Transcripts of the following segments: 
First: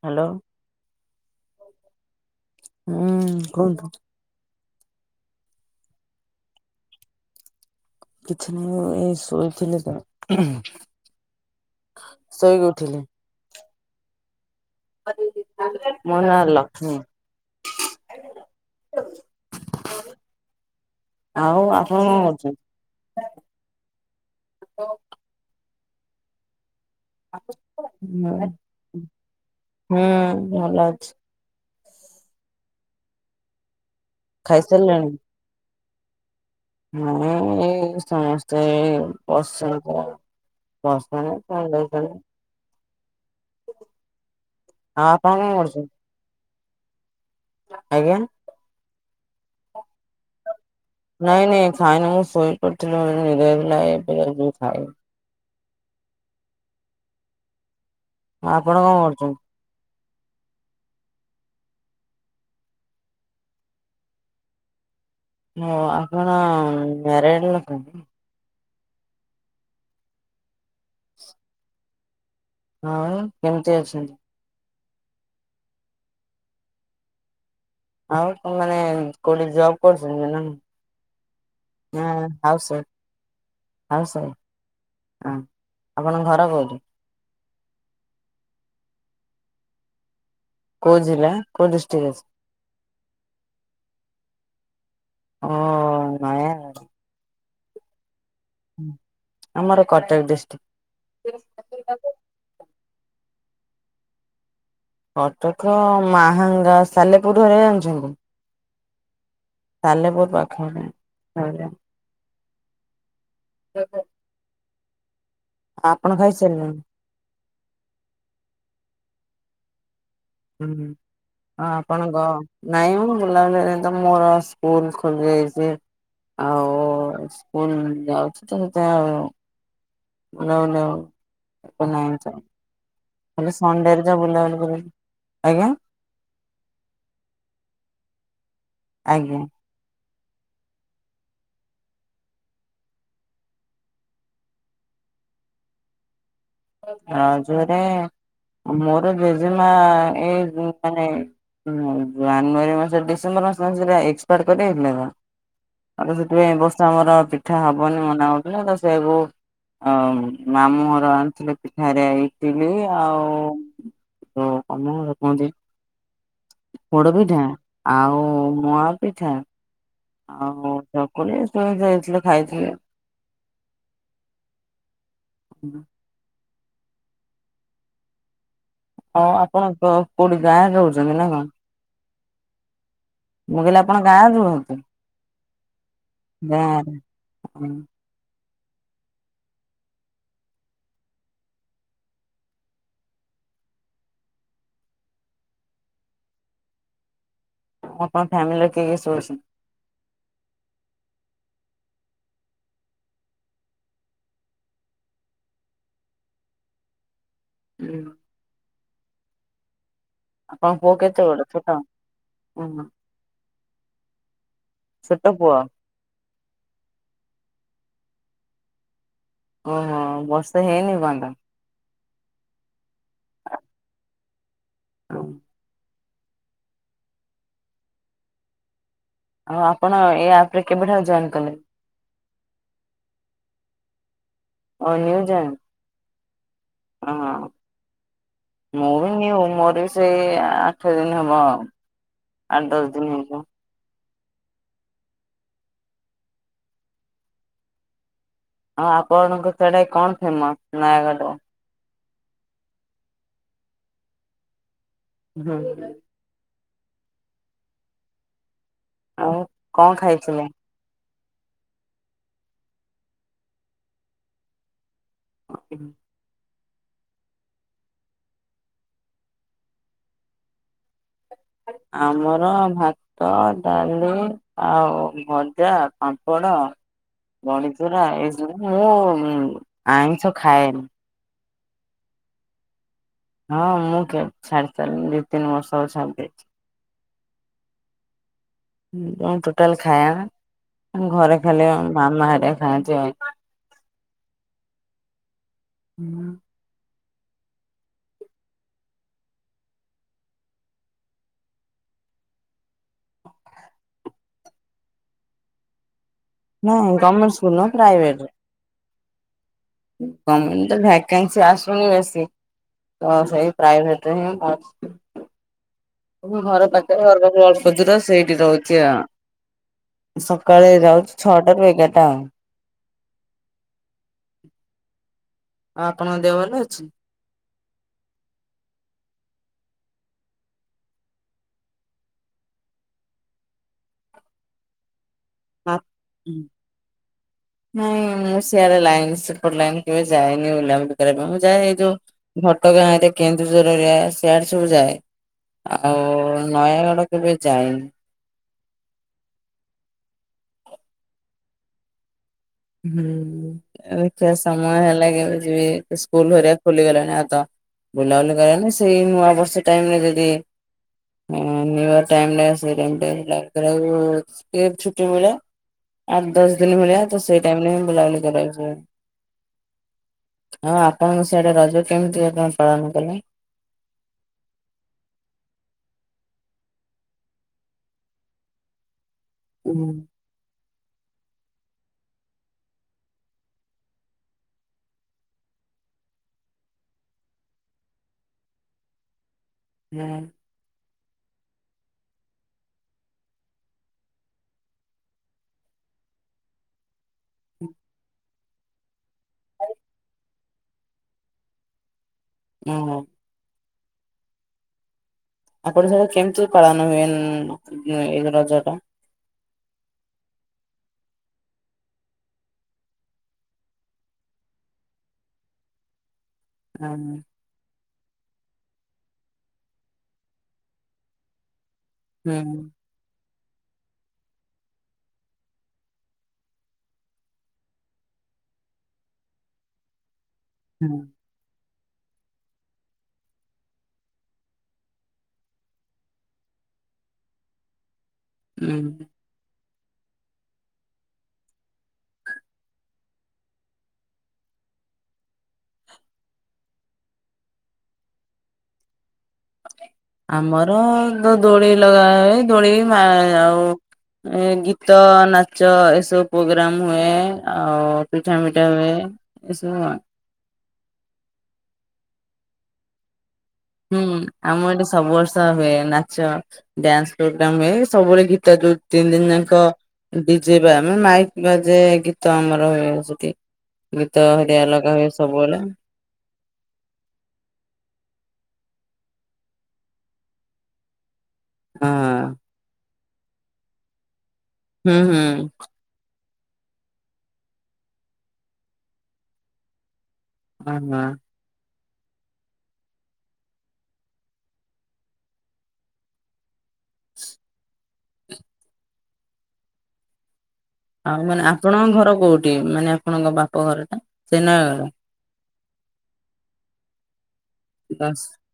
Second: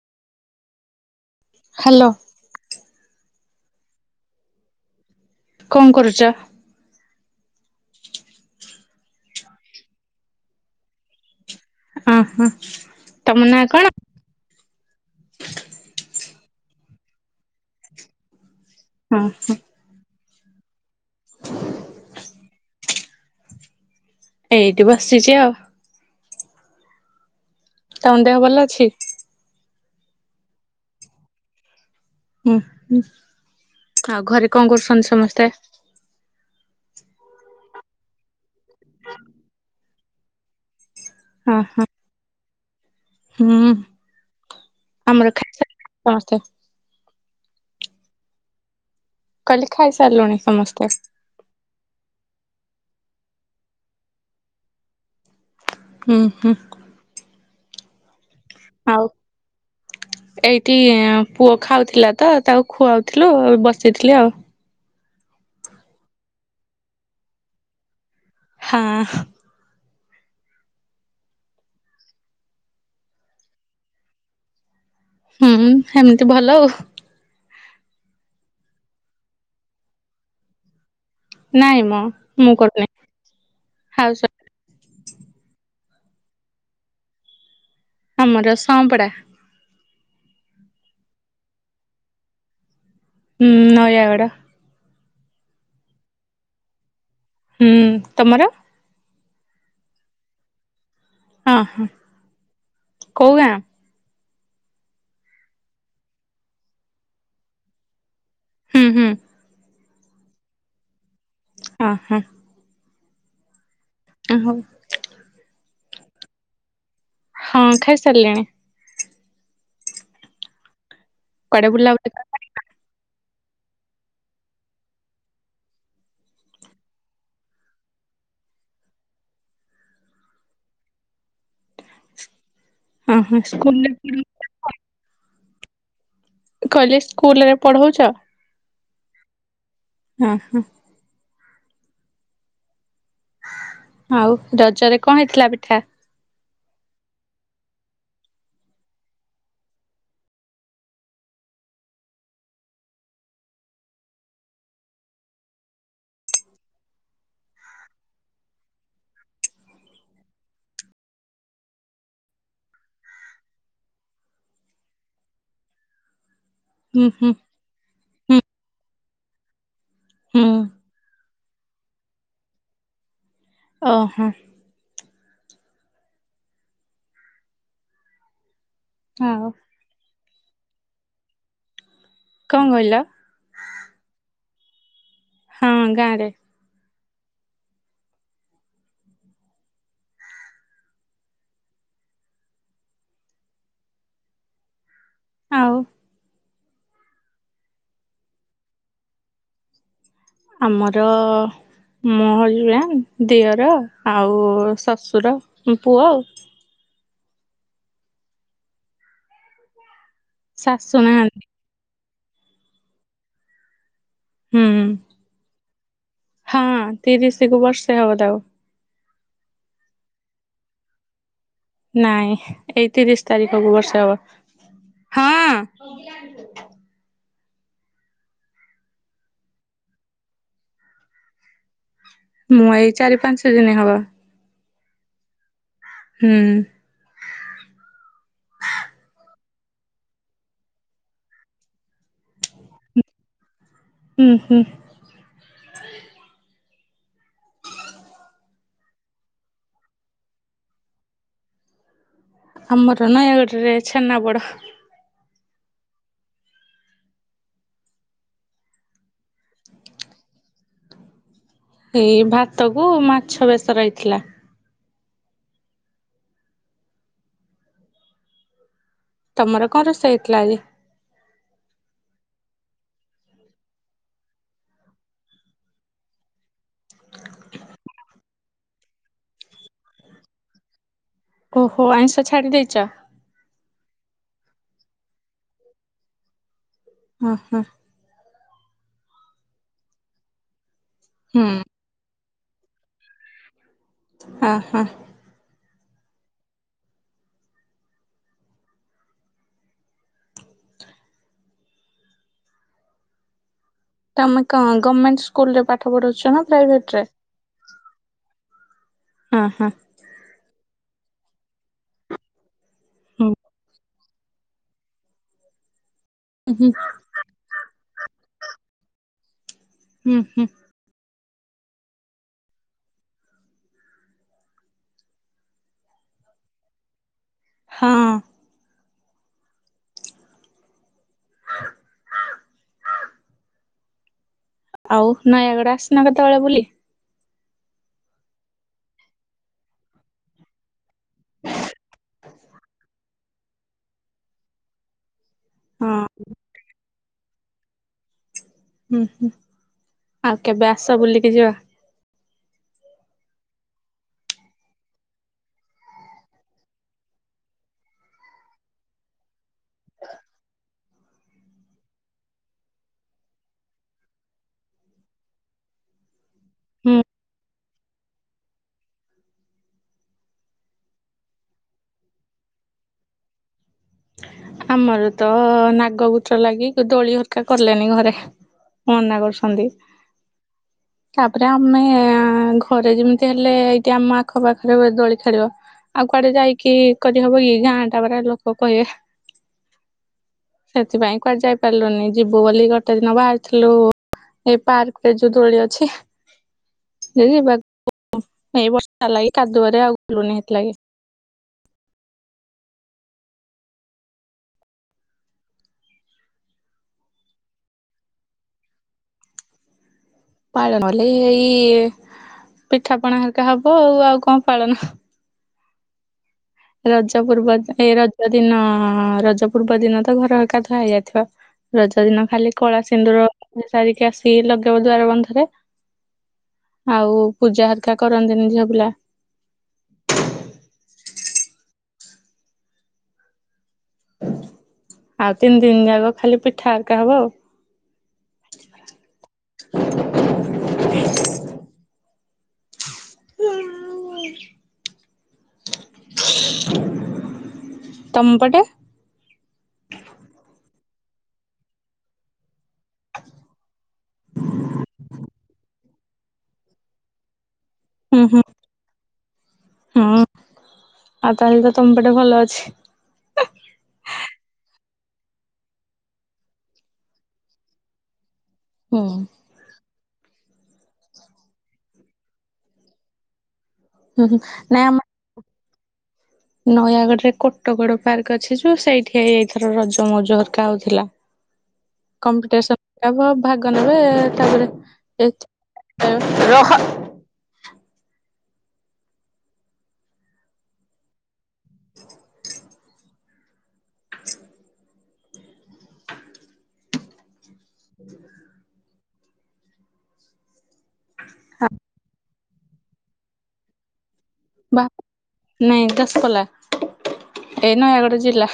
Hello. Hello. ହୁଁ କୁହନ୍ତୁ। କଣ କରୁଛ? କିଛି ନାହିଁ ଏଇ ଶୋଇଥିଲି ତ ଓହୋ ଶୋଇକି ଉଠିଲି ତମ ନାଁ କଣ? ମୋ ନାଁ ଲକ୍ଷ୍ମୀ। ହଁ ହଁ। ଆଉ ଆପଣ କଣ କରୁଛନ୍ତି? ଏଇଠୁ ବସିଛି ଆଉ। ଆ ତମ ଦେହ ଭଲ ଅଛି? ହୁଁ ଭଲ ଅଛି। ହୁଁ ହୁଁ ଆଉ ଘରେ କଣ ଖାଇସାରିଲେଣି? କରୁଛନ୍ତି ସମସ୍ତେ? ହଁ ଏଇ ସମସ୍ତେ ବସଛନ୍ତି ତ। ବଶ୍ ଚନ୍ତି ହଁ ତା ହଁ [unintelligible] ହୁଁ ଆଉ ଆମର ଆପଣ କଣ କରୁଛନ୍ତି? ଖାଇସାରିଲେଣି ସମସ୍ତେ। ଆଜ୍ଞା। କହିଲି ଖାଇସାରିଲୁଣି ସମସ୍ତେ। ନାଇଁ ନାଇଁ ଖାଇନି ମୁଁ ସୋଇ ପଡିଥିଲି ଏଇନା ନିଦ ଭାଙ୍ଗିଲା ଏବେ ଯାଉଛି ମୁ ଖାଇବି। ହୁଁ ହୁଁ। ଆପଣ କଣ ଆଉ କରୁଛନ୍ତି? ଏଇଠି ପୁଅ ଖାଉଥିଲା ତ ତାକୁ ଖୁଆଉଥିଲୁ ବସିଥିଲି ଆଉ। ହ ଆପଣ ମ୍ୟାରେଡ ଲୋକ? ହଁ। ଆଉ କେମତି ଅଛନ୍ତି? ହୁଁ ହେମତି ଭଲ ଆଉ। ଆଉ ତମେମାନେ କୋଉଠି ଜବ୍ କରୁଛନ୍ତି ନା? ନାଇଁ ମ ନା ମୁଁ ହାଉସ୍ କରୁନାଇଁ ହାଉସ ୱାଇଫ। ହ ଆପଣଙ୍କ ଘର କୋଉଠି? ଆମର ସଂପଡା। କୋଉ ଜିଲ୍ଲା କୋଉ ଡିଷ୍ଟିକ ଅଛି। ହୁଁ ନୟାଗଡ। ଓ ନୟା ହୁଁ, ତୋମର ହୁଁ, ଆମର କଟକ ହଁ ହଁ ଡିଷ୍ଟିକ୍। କୋଉ ଗାଁ? କଟକ ମାହାଙ୍ଗା ସାଲେପୁର ହେରା ଜାଣିଛନ୍ତି। ହୁଁ, ହୁଁ। ସାଲେପୁର ପାଖରେ। ଅଁ, ହଁ। [unintelligible] ଅଁ, ହଉ। ଆପଣ ଖାଇସାରିଲେଣି? ହଁ ଖାଇସାରିଲିଣି। ହୁଁ, ଓ କୁଆଡେ ବୁଲାବୁଲି ଆପଣଙ୍କ ନାଇଁ ମୁଁ ବୁଲାବୁଲିରେ ତ ମୋର ସ୍କୁଲ୍ ଖୋଲି ଯାଇଛି। ଆଉ ସ୍କୁଲ୍ ଯାଉଛି ତ ସେଥିପାଇଁ ଆଉ ନଉନି ଆଉ [unintelligible] ଅ ହଁ ଖାଲି ସଣ୍ଡେ ର ଯାହା ସ୍କୁଲରେ ବୁଲାବୁଲି କରୁକି। ଆଜ୍ଞା। କହିଲି ସ୍କୁଲ୍ ରେ ପଢଉଛ? ଆଜ୍ଞା। ହଁ, ହଁ। ଆଉ ରଜରେ କଣ ହେଇଥିଲା ପିଠା? ରଜରେ ମୋର ଜେଜେମା ଏଇ ଗୁଁ, ମାନେ ମୋ ଜାନୁଆାରୀ ମାସରେ ଡିସେମ୍ବର ମାସରେ [inaudible] ଏକ୍ସପାର୍ଟ କରି ହେଇଥିଲେ ତ ତାର ସେଥିପାଇଁ ଏ ବର୍ଷ ଆମର ପିଠା ହବନି ମନା କରୁଥିଲା। ତାପରେ ସେଇଆକୁ ଆଉ ମାମୁଁଘର ଆଣିଥିଲେ। ପିଠା ହେରିଆ ଇଟିଲି ଆଉ ଯୋଉ କଣ ସେଟା କୁହନ୍ତି? ହୁଁ ପୋଡ ହୁଁ ପିଠା, ଆଉ ହୁଁ ମୁଆଁ ପିଠା। ହୁଁ ଆଉ ଚକୁଳି ଏସବୁ ଦେଇଥିଲେ ଖାଇଥିଲେ। ଓ ହଁ। [unintelligible] ନା ହଁ ଆଉ ଆପଣ ତ କୋଉଠି ଗାଁରେ ରହୁଛନ୍ତି ନା କଣ? କଣ କହିଲ? ମୁଁ କହିଲି ଆପଣ ଗାଁ ରେ ରୁହନ୍ତି? ହଁ ଗାଁରେ ଗାଁରେ ହଁ। ଆଉ ଆପଣ ଫ୍ୟାମିଲିରେ କିଏ କିଏ ସବୁ ଅଛନ୍ତି? ଆମର ମୋ ହଜବେଣ୍ଡ୍, ଦିଅର, ଆଉ ଶଶୁର ମୋ ପୁଅ। ହୁଁ। ଆପଣଙ୍କ ପୁଅ ଶାଶୁ କେତେ ନାହାନ୍ତି ବଡ? ଛୋଟ? କହୁନ। ହୁଁ, ହୁଁ, ପୁଅ ହଁ ତିରିଶ କୁ ବର୍ଷେ ହବ ତାକୁ। ଓହୋ! ବର୍ଷେ ହେଇନି ଏପନ୍ତ? ନାଇଁ ଏଇ ତିରିଶ ତାରିଖକୁ ବର୍ଷେ ହବ। ତାକୁ? ହଁ। ଆଉ ଆପଣ ଏ ଆପ୍ ରେ କେବେଠାରୁ ଜଏନ୍ କଲେ? ମୁଁ ଏଇ ଚାରି ପାଞ୍ଚ ଦିନ ହବ। ଓ ନ୍ୟୁ ଜଏନ୍? ହୁଁ। ହଁ। ମୁଁ ବି ନ୍ୟୁ ମୋର ବି ସେଇ ଆଠ ଦିନ ହବ। ଆଠ ଦଶ ଦିନ ହେଇଯିବ। ହୁଁ ହୁଁ। ହଁ ଆପଣଙ୍କ ସେଆଡେ କଣ ଫେମସ୍ ନୟାଗଡ଼ର? ଆମର ନୟାଗଡ଼ ରେ ଛେନାପୋଡ। [inaudible] ଆଉ କଣ ଖାଇଥିଲେ? ଏଇ ଭାତ କୁ ମାଛ ବେସର ହେଇଥିଲା। [unintelligible] ତମର କଣ ରୋଷେଇ ହେଇଥିଲା ଆଜି? ଆମର ଭାତ ଡାଲି ଆଉ ଭଜା ପାମ୍ପଡ଼ ବଡିଚୁରା ଏସବୁ ମୁଁ ଆଇଁଷ ଖାଏନି। ଓହୋ ଆଇଁଷ ଛାଡ଼ି ଦେଇଚ। ହଁ ମୁଁ କେ ଛାଡି ସାରିଲି ଦି ତିନି ବର୍ଷ ଛାଡି ଦେଇଚି। ହ ହଁ। ଟୋଟାଲ ଖାଇଆ ଆଁ ଘରେ ହୁଁ ଖାଇଲେ ଆମେ ମାମା ଘରେ ଖାଆନ୍ତି ଆଉ। ହଁ ହ। ହୁଁ। ତମେ କଣ ଗମେଣ୍ଟ ସ୍କୁଲ ରେ ପାଠ ପଢଉଚ? ନାଇଁ ଗମେଣ୍ଟ ସ୍କୁଲ ନୁହେଁ ପ୍ରାଇଭେଟରେ। ହଁ ହଁ ଗମେଣ୍ଟ ତ ଭ୍ୟାକେନ୍ସି ଆସୁନି ବେଶୀ ତ ହୁଁ ସେଇ ପ୍ରାଇଭେଟ ଏତେ ହିଁ [unintelligible] ତ ହୁଁ ଘର ହୁଁ। ପାଖରେ [unintelligible] ଅଳ୍ପ ଦୂର ସେଇଠି ରହୁଚି ଆଉ। ହୁଁ। ସକାଳେ ଯାଉଛି ଛଟା ରୁ ଏଗାର ଟା ଆଙ୍ଗ ଆଉ ଆପଣଙ୍କ ଦେହ ଭଲ ଅଛି ହଁ। ଆଉ ନୟାଗଡ ଆସିନ ମା କେତେବେଳେ ବୁଲି? ନାଇଁ ମୁଁ ଶିଆଳେ ଲାଇନ ସେପଟ ଲାଇନ କେବେ ଯାଇଏନି ବୁଲା ବୁଲି ମୁଁ ଯାଏ ଏଇ ଯୋଉ ଘଟଗାଁ ଏରେ କେନ୍ଦୁଝର ଏରିଆ ସେଆଡେ ସବୁ ଯାଏ। ହଁ ଆଉ ନୟାଗଡ କେବେ ଯାଇନି। ହୁଁ ହୁଁ ଆଉ କେବେ ଆସ ବୁଲିକି ଯିବା। ହୁଁ ଦେଖିବା ସମୟ ହେଲା ଯିବି ସ୍କୁଲ ହେରିକା ଖୋଲିଗଲାଣି ଆତ। ବୁଲାବୁଲି କାରଣ ସେଇ ମୁଁ ନୂଆ ବର୍ଷ ଟାଇମରେ ଯଦି ଉଁ ନିୟୁୟର ଟାଇମ [unintelligible] ଛୁଟି ମିଳେ। ଆଟ୍ ଦଶ ଦିନି ଭଳିଆ ହୁଁ ତ ସେଇ ଟାଇମରେ ହିଁ ବୁଲାବୁଲି କରିବା କୁ ସବୁ। ହଁ ଆପଣଙ୍କ ସେଆଡେ ରଜ କେମିତି ଆପଣ ପାଳନ କଲେ? ଆମର ତ ନାଗ ଗୁଚ ଲାଗି ଦୋଳି ହରକା କଲେନି ଘରେ ମନାକର ଛନ୍ତି। ହୁଁ। ତାପରେ ଆମେ ଘରେ ଯେମିତି ହେଲେ ଏଇ ଆମ ଆଖ ପାଖରେ ଦୋଳି ଖେଳିବ। ଆଉ କୁଆଡେ ଯାଇକି କରିହବ ଇଏ ଗାଁ ଟା ପରା ଲୋକ କହିବେ। ହଁ। ସେଥିପାଇଁ କୁଆଡେ ଯାଇ ପାରିଲୁନି ଯିବୁ ବୋଲି ଗୋଟେ ଦିନ ବାହାରିଥିଲୁ ଏଇ ପାର୍କ ରେ ଯୋଉ ଦୋଳି ଅଛି। ଯେ ଯିବାକୁ ହେଇ ବର୍ଷା ଲାଗି କାଦୁଅରେ ଆଉଲୁନ ହେଥିଲାଗ। ଉଁ ହଁ। ଆପଣ ସେଟା କେମିତି ପାଳନ ହୁଏ ଉଁ ଏ ରଜଟା? ପାଳନ ଓଲି ଏଇ ପିଠା ପଣା ହେରିକା ହବ ଆଉ ଆଉ କଣ ପାଳନ ରଜ ହୁଁ ପୂର୍ବ ଜ ଏଇ ରଜ ଦିନ ରଜ ପୂର୍ବ ଦିନ ତ ଘର ଏକାଧୁଆ ହେଇଯାଇଥିବ। ରଜ ଦିନ ଖାଲି କଳା ସିନ୍ଦୁର ସାରିକି ଆସିିକି ଲଗେଇବ ଦ୍ୱାର ବନ୍ଧରେ। ଆଉ ପୂଜା ହେରିକା କରନ୍ତିନି ଝିଅ ପିଲା। ହୁଁ। ଆଉ ତିନି ଦିନ ଯାକ ଖାଲି ପିଠା ହରିକା ହବ ଆଉ। ହୁଁ। [unintelligible] ହୁଁ। ତମପଟେ। ଆମର ଯୋଉ ଦୋଳି ଲଗା ହୁଏ ଦୋଳି ମା ଆଉ। ଏ ଗୀତ ନାଚ ଏସବୁ ପ୍ରୋଗ୍ରାମ ହୁଏ। ଆଉ ହୁଁ ପିଠା ହୁଁ ମିିଠା ହୁଏ ଏସବୁ ଆଉ। ହଁ ଆଉ ତାହେଲେ ତ ତମ ପଟେ ଭଲ ଅଛି। ହୁଁ ଆମ ଏଠି ସବୁ ବର୍ଷ ହୁଏ ନାଚ ଡ୍ୟାନ୍ସ ପ୍ରୋଗ୍ରାମ ହୁଏ ସବୁବେଳେ ଗୀ ତ ଯୋଉ ହୁଁ ତିନି ଦିନ ଯାଙ୍କ ଡିଜେ ବା ମାନେ ମାଇକ ବାଜେ ଗୀତ ଆମର ହୁଏ ସେଠି। ହୁଁ ଗୀତ ହୁଁ ସେଠି ନାଇଁ ଅଲଗା ଆମ ହୁଏ ସବୁବେଳେ। ନୟାଗଡରେ କୋଟଗଡ ପାର୍କ ଅଛି ଯୋଉ ସେଇଠି ଏଇ ଏଇଥର ରଜ ମଉଜ ହରିକା ହଉଥିଲା। ହଁ। ଆପଣ ଭାଗ ନେବେ ତାପରେ ହୁଁ ହୁଁ। ଏଇ [unintelligible] ରହ। ହଁ ହଁ। [unintelligible] ଆଉ ମାନେ ଆପଣଙ୍କ ଘର କୋଉଠି ମାନେ ଆପଣଙ୍କ ବାପ ଘର ଟା ସେ ବା ନୟାଗଡ। ନାଇଁ ଦଶପଲା ଏ ନୟାଗଡ଼ ଜିଲ୍ଲା।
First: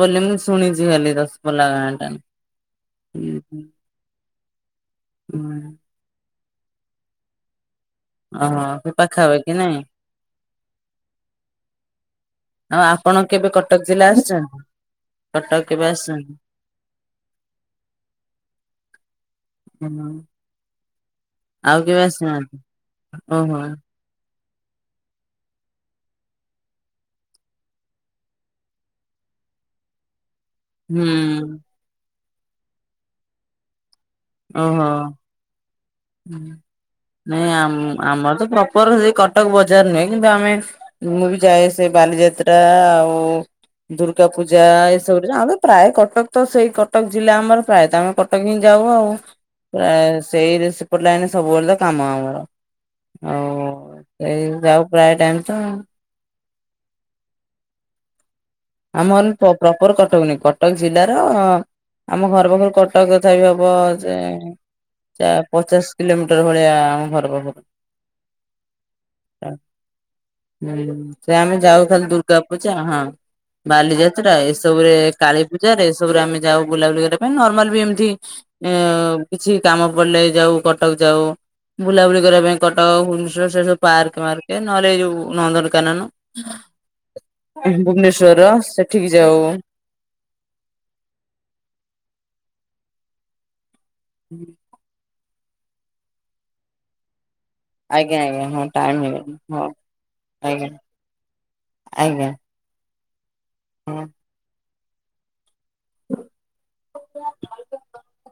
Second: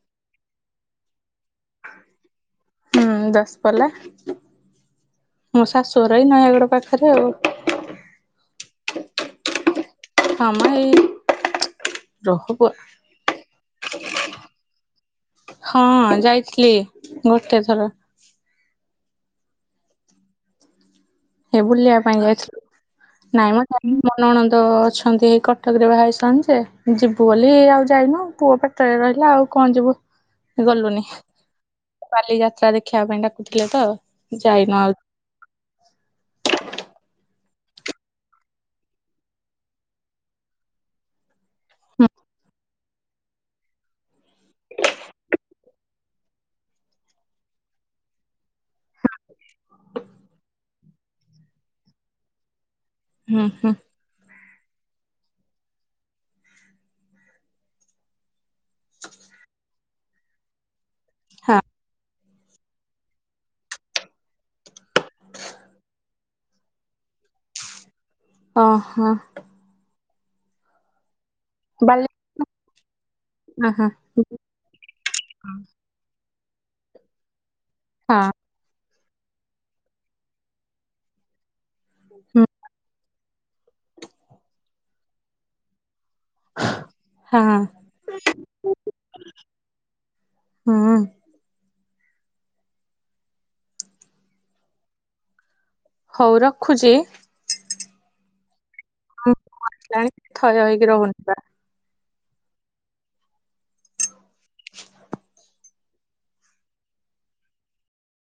ବୋଲି ମୁଁ ଶୁଣିଛି ଖାଲି ଦଶପଲା ଗାଁ ଟା। ହୁଁ ଦଶପଲା। ହୁଁ ମୋ ଶାଶୁ ଘର ଏହି ନୟାଗଡ ପାଖରେ ଆଉ। ଓହୋ ସେ ପାଖା ପାଖି ନାଇଁ। ହଁ ମ ଏଇ। ରହ ପୁଅ ଆଉ ଆପଣ କେବେ କଟକ ଜିଲ୍ଲା ଆସିଛନ୍ତି। କଟକ କେବେ ହଁ ଆସିଛନ୍ତି? ଯାଇଥିଲି ଗୋଟେ ଥର। ଓହୋ। ହେ ଆଉ ବୁଲିବା କେବେ ପାଇଁ ଆସିନାହାନ୍ତି ଯାଇଥିଲୁ ନାଇଁ ଓହୋ ମ ମୋ ନଣନ୍ଦ। ଦ ଅଛନ୍ତି ହେଇ କଟକରେ ବାହା ହେଇଛନ୍ତି ଯେ ଯିବୁ ବୋଲି ଆଉ ଯାଇନୁ ପୁଅ ପେଟରେ ରହିଲା ଆଉ। କଣ ଯିବୁ। ହୁଁ। ବାଲି ଯାତ୍ରା ଦେଖିବା ପାଇଁ ଡାକୁଥିଲେ ତ ଯାଇନୁ ଆଉ। ହୁଁ। ନାଇଁ ଆମ ଆମର ତ ପ୍ରପର ସେ କଟକ ବଜାର ନୁହେଁ କିନ୍ତୁ ଆମେ ମୁଁ ଯାଏ ସେ ବାଲିଯାତ୍ରା ଆଉ। ଦୁର୍ଗା ପୂଜା ଏସବୁରେ ଆମେ ପ୍ରାୟ କଟକ ତ ସେଇ କଟକ ଜିଲ୍ଲା ଆମର ପ୍ରାୟତ ଆମେ କଟକ ହଁ ଯାଉ ଆଉ ଏ ସେଇରେ ଖୋଲା ଏଇନେ ସବୁବେଳେ ତ କାମ ଆମର ହୁଁ ହୁଁ ଆଉ ଏଇ। ଯାଉ ପ୍ରାୟ ଟାଇମ ତ। ଆମର ପ-ପ୍ରପର କଟକ ନାଇ କଟକ ଜିଲ୍ଲାର। ହଁ ଆମ ଘର ପାଖରୁ କଟକ ତଥାପି ବି ହବ ଯେ। ପଚା ପଚାଶ କିଲୋମିଟର ଭଳିଆ ଆମ ଘର ପାଖରୁ। ଓ ହୋ। ହୁଁ ସେ ଆମେ ଯାଉ ବାଲି ଖାଲି ଦୁର୍ଗା ପୂଜା ହଁ। ହଁ ହଁ ବାଲିଯାତ୍ରା ଏସବୁରେ କାଳୀ ପୂଜାରେ ଏସବୁରେ ଆମେ ଯାଉ ବୁଲାବୁଲି କରିବା ପାଇଁ ନର୍ମାଲ ବି ଏମିତି ଏଁ କିଛି କାମ ପଡିଲେ ଯାଉ କଟକ ଯାଉ। ବୁଲାବୁଲି କରିବା ହଁ ପାଇଁ କଟକ ଭୁବନେଶ୍ଵର ସେ ସବୁ ପାର୍କ ମାର୍କ ନହେଲେ ଏ ଯୋଉ ନନ୍ଦନକାନନ ହଁ ହଁ ଭୁବନେଶ୍ ଶ୍ଵର ସେଠିକ ଯାଉ। ହୁଁ ହୁଁ। ହଉ ରଖୁଚି। ଆଜ୍ଞା ଆଜ୍ଞା ହଁ ଟାଇମ ହେଇଗଲାଣି ହଁ ଜାଣି ଥୟ ଆଜ୍ଞା। ହେଇକି ରହୁନି ଆଜ୍ଞା। ହଁ। [inaudible]